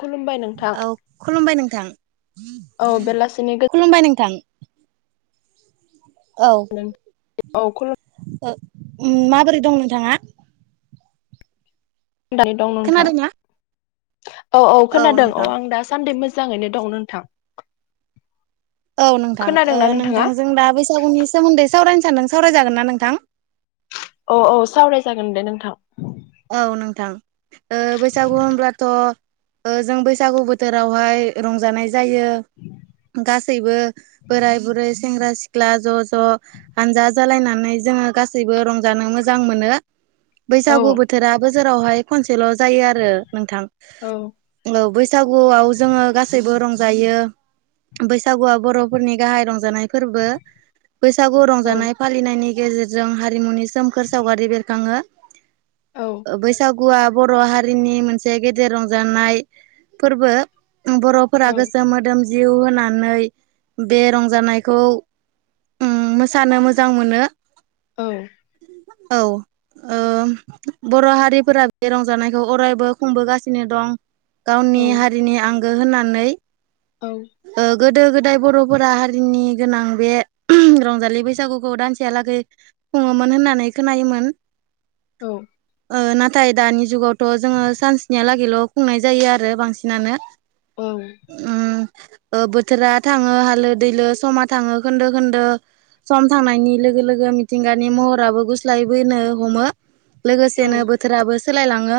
खुलुमबाय नोंथां औ खुलुमबाय नोंथां औ बेलासिनि खुलुमबाय नोंथां। औ गोजोन नों औ माबोरै दं नोंथाङा। दं नोंथां खोनादोंना औ औ खोनादों औ आं दा सानदि मोज मोजाङैनो दं नोंथां। औ नोंथां खोनादोंना नोंथाङा नोंथांजों दा बैसागुनि सोमोन्दै सावरायनो सानदों सावरायजागोन ना नोंथां। औ औ सावराय जागोन दे नोंथां‌। औ नोंथां बैसागु होनब्लाथ' जों बैसागु बोथोरावहाय रंजानाय जायो गासैबो बोराय बुरै सेंग्रा सिख्ला ज' ज' हानजा जालायनानै जोङो गासैबो रंजानो मोजां मोनो। औ बैसागु बोथोराबो जोरावहाय खनसेल' जायो आरो नोंथां। औ औ बैसागुआव जोङो गासैबो रंजायो बैसागुआ बर'फोरनि गाहाइ रंजानाय फोरबो बैसागु औ रंजानाय फालिनायनि गेजेरजों हारिमुनि सोमखोर सावगारि बेरखाङो औ बैसागुआ बर' हारिनि मोनसे गेदेर रंजानाय फोरबो बर' फोरा गोसो मोदोम जिउ होनानै बे रंजानायखौ उम मोसानो मोजां मोनो औ औ ओ बर' हारिफोरा बे रंजानायखौ अरायबो खुंबोगासिनो दं। औ गावनि हारिनि आंगो होननानै औ ओ गोदो गोदाय बर'फोरा हारिनि गोनां बे रंजालि बैसागुखौ दानसे यालागै खुङोमोन होननानै खोनायोमोन औ ओ नाथाय दानि जुगावथ' जोङो सान्सनियालागैल' खुंनाय जायो आरो बांसिनानो ओं। उम ओ बोथोरा थाङो हालो दैलो समा थाङो खोन्दो खोन्दो। सम थांनायनि लोगो लोगो मिथिंगानि महराबो गुस्लाय बोनो हमो। औ लोगोसेनो बोथोराबो सोलायलाङो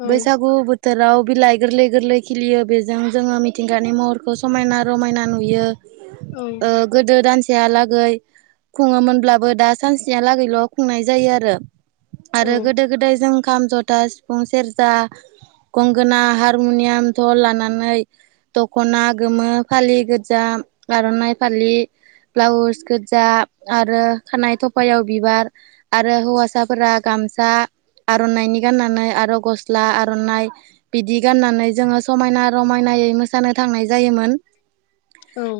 औ बैसागु बोथ थोराव बिलाइ गोरलै गोरलै खिलियो बेजों जोङो मिथिंगानि महरखौ समायना रमायना नुयो। औ ओ गोदो दान से हालागै खुङोमोनब्लाबो दा सानस्नियालागैल' खुंनाय जायो आरो। औ आरो गोदो गोदाय जों खाम, जथा, सिफुं, सेरजा गंगोना, हारमुनियाम, ठल लानानै दख'ना गोमो फालि गोजा आर'नाइ फालि ब्लाउस गोजा आरो खानाइ थफायाव बिबार आरो हौवासा फोरा गामसा आर'नाइनि गाननानै आरो गस्ला आर'नाइ बिदि गाननानै जोङो समायना रमायनायै मोसानो थांनाय जायोमोन।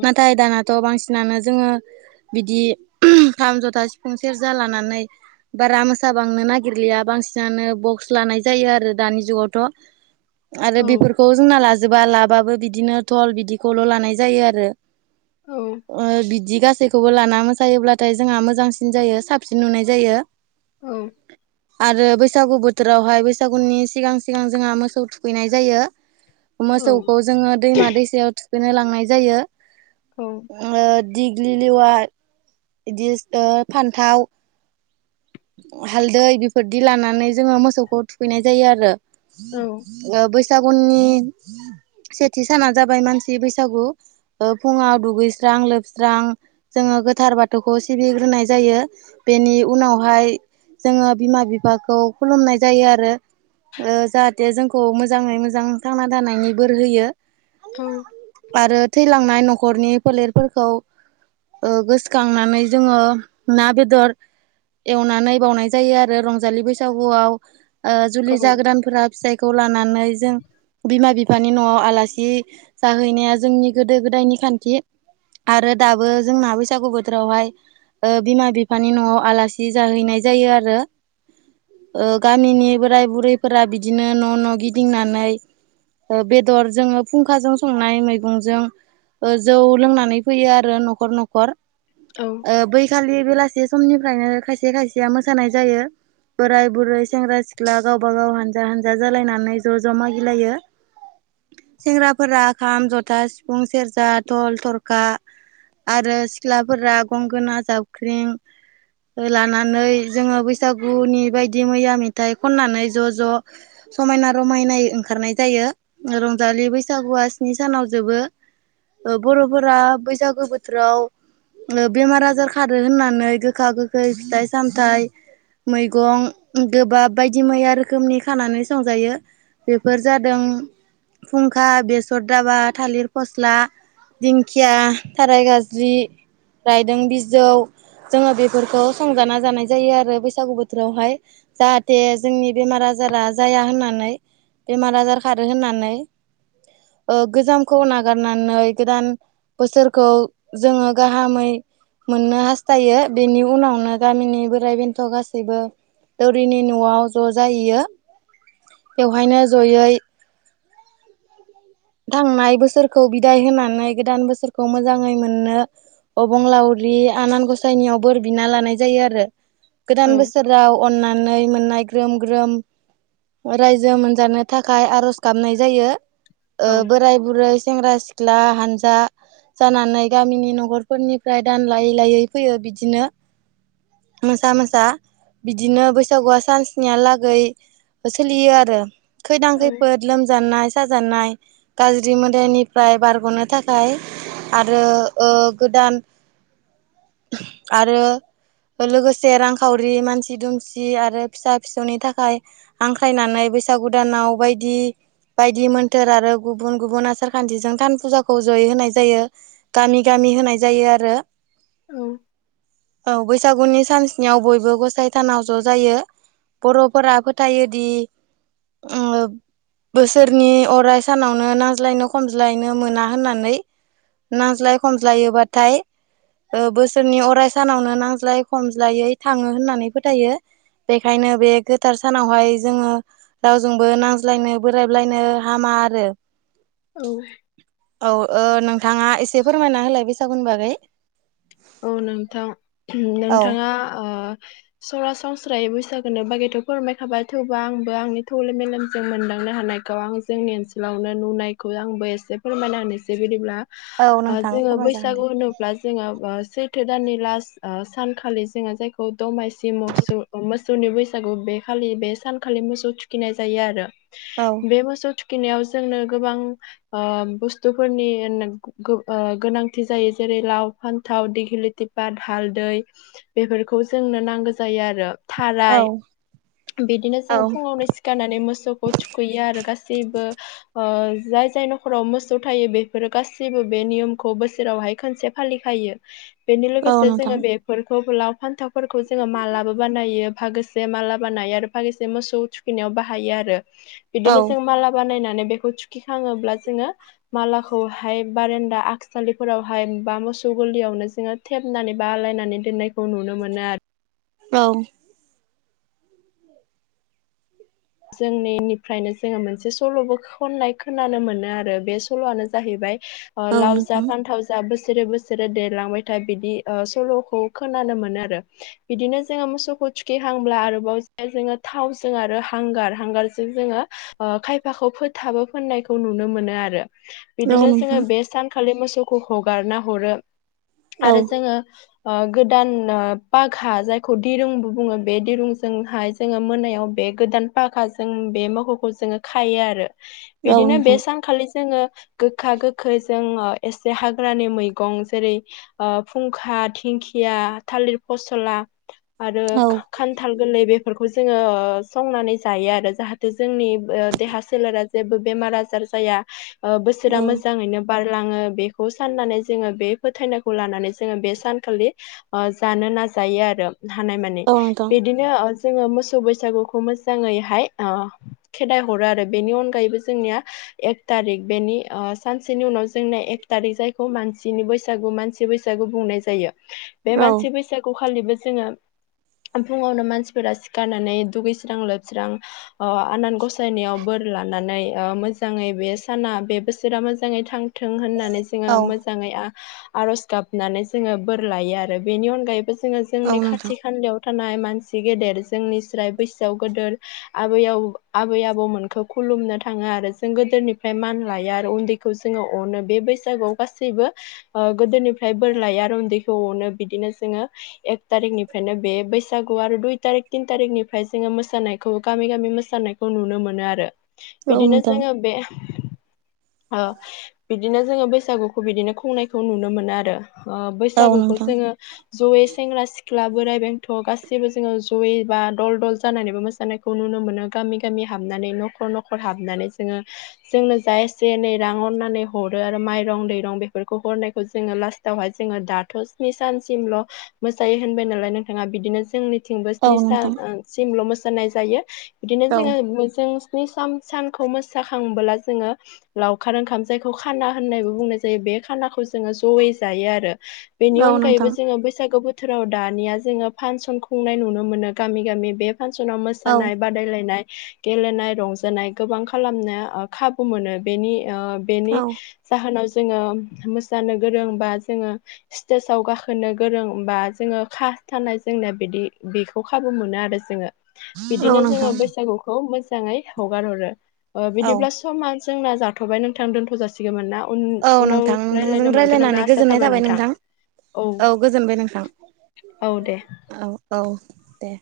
नाथाय दानाथ' बांसिनानो जोङो बिदि खाम, जथा, सिफुं, सेरजा लानानै बारा मोसा साबांनो नागिरलिया बांसिनानो बक्स लानाय जायो आरो दानि जुगावथ'। आरो बेफोरखौ जोंना लाजोबा लाबाबो बिदिनो ठल बिदिखौल' लानाय जायो आरो। औ ओ बिदि गासै खौबो लाना मोसायोब्लाथाय जोंहा मोजांसिन जायो साबसिन नुनाय जायो। औ आरो बैसागु बोथोरावहाय बैसागुनि सिगां सिगां जोंहा मोसौ थुखैनाय जायो। मोसौखौ जोङो दैमा दैसायाव थुखैनो लांनाय जायो। औ ओ दिग्लिलेवा इदि ओ फान्थाव हालदै बेफोरदि लानानै जोङो मोसौखौ थुखैनाय जायो आरो। ओ बैसागुनि सेथि साना जाबाय मानसि बैसागु। ओ फुङाव दुगैस्रां लोबस्रां जोङो गोथार बाथौखौ सिबिग्रोनाय जायो बेनि उनाव हाय जोङो बिमा बिफाखौ खुलुमनाय जायो आरो। ओ जाहाथे जोंखौ मोजाङै मोजां थांना थानायनि बोर होयो। [unintelligible] आरो थैलांनाय न'खरनि फोलेरफोरखौ ओ गोसखांनानै जोङो ना बेदर एवनानै बावनाय जायो आरो रंजालि बैसागुआव ओ जुलि जागोदानफोरा फिसाय खौ लानानै जों बिमा बिफानि न'आव आलासि जाहैनाया जोंनि गोदो गोदायनि खान्थि। आरो दाबो जोंना बैसागु बोथोरावहाय ओ बिमा बिफानि न'आव आलासि सि जाहैनाय जायो आरो। ओ गामिनि बोराय बुरैफोरा बिदिनो न' न' गिदिंनानै ओ बेदर जोङो फुंखाजों संनाय मैगंजों ओ जौ लोंनानै फैयो आरो न'खर न'खर। औ ओ बैखालि बेलासि समनिफ्रायनो खायसे खायसेया मोसानाय जायो। बोराय बुरै सेंग्रा सिख्ला गावबा गाव हानजा हानजा जालायनानै ज' ज' मागिलायो। सेंग्राफोरा खाम, जथा, सिफुं, सेरजा, ठल, थरखा आरो सिख्लाफोरा गंगोना, जाबख्रिं लानानै जोङो बैसागुनि बायदि मैया मेथाइ खननानै ज' ज' समायना रमायनायै ओंखारनाय जायो रंजालि बैसागुआ स्नि सानाव जोबो। ओ बर'फोरा बैसागो बोथोराव ओ बेमार आजार खारो होननानै गोखा गोखै फिथाइ सामथाइ मैगं गोबाब बायदि मैया रोखोमनि खानानै संजायो बेफोर जादों फुंखा बेसर दाबा थालिर फस्ला दिंखिया थाराय गाज्लि रायदों बिजौ जोङो बे फोरखौ संजाना जानाय जायो आरो बैसागु बोथोरावहाय। जाहाथे जोंनि बेमार आजारा जाया होननानै बेमार आजार खारो होननानै ओ गोजामखौ नागारनानै गोदान बोसोरखौ जोङो गाहामै मोननो हास्थायो बेनि उनावनो गामिनि बोराइ बेन्थ' गासैबो दौरिनि न'आव ज' जाहैयो बेवहायनो जयै थांनाय बोसोरखौ बिदाय होनानै गोदान बोसोरखौ मोजाङै मोननो अबंलावरि आनान गसाइनियाव बोर बिना लानाय जायो आरो गोदान बोसोराव अन्नानै मोननाय ग्रोम ग्रोम रायजो मोनजानो थाखाय आरज गाबनाय जायो। ओ बोराय बुरै सेंग्रा सिख्ला हानजा जानानै गामिनि न'खरफोरनिफ्राय दानलायै लायै फैयो बिदिनो मोसा मोसा बिदिनो बैसागुआ सानस्निहालागै सोलियो आरो खैदां खैफोद लोमजानाय साजानाय गाज्रि मोदायनिफ्राय बारग'नो थाखाय आरो ओ गोदान आरो लोगोसे रांखावरि मानसि दुमसि आरो फिसा फिसौनि थाखाय हांख्रायनानै बैसागुदानाव बायदि बायदि मोन थोर आरो गुबुन गुबुन आसार खान्थिजों थान फुजाखौ जयै होनाय जायो। गामि गामि होनाय जायो आरो उम औ बैसागुनि सानस्नियाव बयबो गसाय थानायाव ज' जायो। बर'फोरा फोथायोदि उम बोसोरनि फ्राय सानावनो नांज्लायनो खमज्लायनो मोना होननानै नांज्लाय खमज्लायोबाथाय ओ बोसोरनि अराय सानावनो नांज्लायै खमज्लायै थाङो होननानै फोथायो। बेखायनो बे गोथार सानावहाय जोङो रावजोंबो नांज्लायनो बोराबलायनो हामा आरो उम औ ओ नोंथाङा एसे फोरमायना होलाय बेैसागुुन बागै औ नोंथां औ नोंथाङा ओ सरासनस्रायै बैसागोनि बागैथ' फोरमायखाबाय थेवबो आंबो आंनि थौले मेलेमजों मोनदांनो हानायखौ आं जोंनि ओनसोलावनो नुनायखौ आंबो एसे फोरमायना होनोसै बिदिब्ला औ ओ नोंथां जोङो फोरमायजागोन दे। बैसागु होनोब्ला जोङो ओ सैथो दाननि लास्ट सानखालि जोङो जायखौ दमासि मोसौ मोस सौनि बैसागु बे खालि बे सानखालि मोसौ थुखैनाय जायो आरो औ बे मोसौ थु खैनायाव जोंनो गोबां ओ बुस्थुफोरनि गो ओ गोनांथि जायो जेरै लाव फान्थाव दि ल्गिलिथि फाट हालदै बेफोरखौ जोंनो नांगौ जायो आरो औ थाराय बिदिनो जों औ फुङावनो सि खारनानै मोसौखौ थुखैयो आरो गासैबो ओ जाय जाय न'खराव मोसौ थायो बेफोरो गासैबो बे नियमखौ बोसोरावहाय खोनसे फालिखायो बेनि औ लोगोसे जोङो नोंथां बेफोरखौ लाव फान्थावफोरखौ जोङो मालाबो बानायो फागोसे माला बानायो आरो फागोसे मोसौ थुखैनायाव बाहायो आरो औ बिदिनो जों माला बानायनानै बेखौ थुखिखाङोब्ला जोङो मालाखौहाय बारान्दा आखसालिफोरावहाय बा मोसौ गोलियावनो जोङो थेबनानै बा आलायनानै दोननायखौ नुनो मोनो आरो औ जोंनि निफ्रायनो जोङो मोनसे सल'बो खननाय खोनानो मोनो आरो बे सल'आनो जाहैबाय अ औ लावज नोंथां फानथाव जा बोसोरे बोसोरे देरलांबायथाय बिदि सल'खौ खोनानो मोनो आरो बिदिनो जोङो मोसौखौ थुखिहांब्ला आरोबाव ज जोङो थावजों आरो हांगार हांगारजों जोङो ओ खायफाखौ फोथाबो फोननायखौ नुनो मोनो आरो औ बिदिनो जोङो नोंथां बे सानखालि मोसौखौ हगारना हरो औ आरो जोङो ओ गोदान पागा जायखौ दिरुंबो बुङो बे दिरुंजोंहाय जोङो मोनायाव बे गोदान पागाजों बे मोहौखौ जोङो खायो आरो औ बिदिनो बे नोंथां सानखालि जोङो गोखा गोखै जोङो एसे हाग्रानि मैगं जेरै ओ फुंखा धिंखिया थालिर फसला आरो औ खान्थाल गोरलै बेफोरखौ जोङो ओ संनानै जायो आरो जाहाथे जोंनि देहा सोलेरा जेबो बेमार आजार जाया ओ बोसोरा औ मोजाङैनो बारलाङो बेखौ साननानै जोङो बे फोथायनायखौ लानानै जोङो बे सानखालि ओ जानो नाजायो आरो हानायमानि औ नोंथां बिदिनो जोङो मोसौ बैसागुखौ मो जाङैहाय ओ खेदाइ हरो आरो बेनि अनगायैबो जोंनिया एक थारिख बेनि ओ सानसेनि उनाव जोंना एक थारिख जायखौ मानसिनि बैसागु मान सि बैसागु बुंनाय जायो बे औ मानसि बैसा खौ खालिबो जोङो फुङावनो मानसिफोरा सिखारनानै दुगैस्रां लोबस्रां ओ आनान गसायनायाव बोर लानानै ओ मोजाङै बे साना बे बोसोरा मोजाङै थां थों होननानै जोङो औ मोजाङै आर'ज गाबनानै जोङो बोर लायो आरो बेनि अनगायैबो जोङो औ जोंनि नोंथां खाथि खालायाव थानाय मानसि गेदेर जोंनि स्राय बैसोआव गोदेर आबै आ आबै आबौमोनखौ खुलुमनो थाङो आरो जों गोदोनिफ्राय मान लायो आरो उन्दै खौ जोङो अनो बे बैसागुआव गासैबो ओ गोदोनिफ्राय बोर लायो आरो उन्दैखौ अनो बिदिनो जोङो एक थारिकनिफ्रायनो बे बैसागु आरो दुइ तारिख तिन थारिकनिफ्राय जोङो मोसानाय खौ गामि गामि मोसानायखौ नुनो मोनो आरो औ बिदिनो नोंथां जोङो बे ओ बिदिनो जोङो बैसागुखौ बिदिनो खुंनायखौ नुनो मोनो आरो ओ औ बैसागुखौ नोंथां जोङो जयै सेंग्रा सिख्ला बोराय बेंथ' गासैबो जोङो जयै बा दल दल जानानैबो मो सानायखौ नुनो मोनो गामि गामि हाबनानै न'खर न'खर हाबनानै जोङो जोंनो जा एसे एनै रां अननानै हरो आरो माइरं दैरं बेफोरखौ हरनायखौ जोङो लास [unintelligible] जोङो दाथ' स्नि सानसिमल' मोसायो होनबाय नालाय नोंथाङा बिदिनो जोंनि [unintelligible] बो औ स्नि स नोंथां सिमल' मोसानाय जायो बिदिनो औ जोङो जों स्नि सान सानखौ मोसाखांबोला जोङो लावखार ओंखाम जायखौ खाना होननायबो बुंनाय जायो बे खानाखौ जोङो जयै जायो आरो बेनि औ अनगैबो नोंथां जोङो बैसागो बोथ बोथोराव दानिया जोङो फांसन खुंनाय नुनो मोनो गामि गामि बे फांसनाव औ मोसानाय बा बायनाय गेलेनाय रंजानाय गोबां खालामनो खाबु मोनो बेनि बेनि औ जाहोनाव जोङो मोसानो गोरों बा जोङो स्टेजाव गाखोनो गोरोंबा जोङो खा थानाय जोंनाय बिदि बेखौ खाबु मोनो आरो जोङो औ बिदिनो जोङो नोंथां बैसागुखौ मोजाङै हगार हरो ओ औ बिदिब्ला समा जोंना जाथ'बाय नोंथां दोन्थ'जासि [unintelligible] ना उ औ उनाव नोंथां नोंथांजों रायज्लायनो मोनगोन रायज्लायनानै होनना आसा गोजोननाय थाबाय नोंथां औ गोजोनबाय नोंथां औ दे। औ औ। दे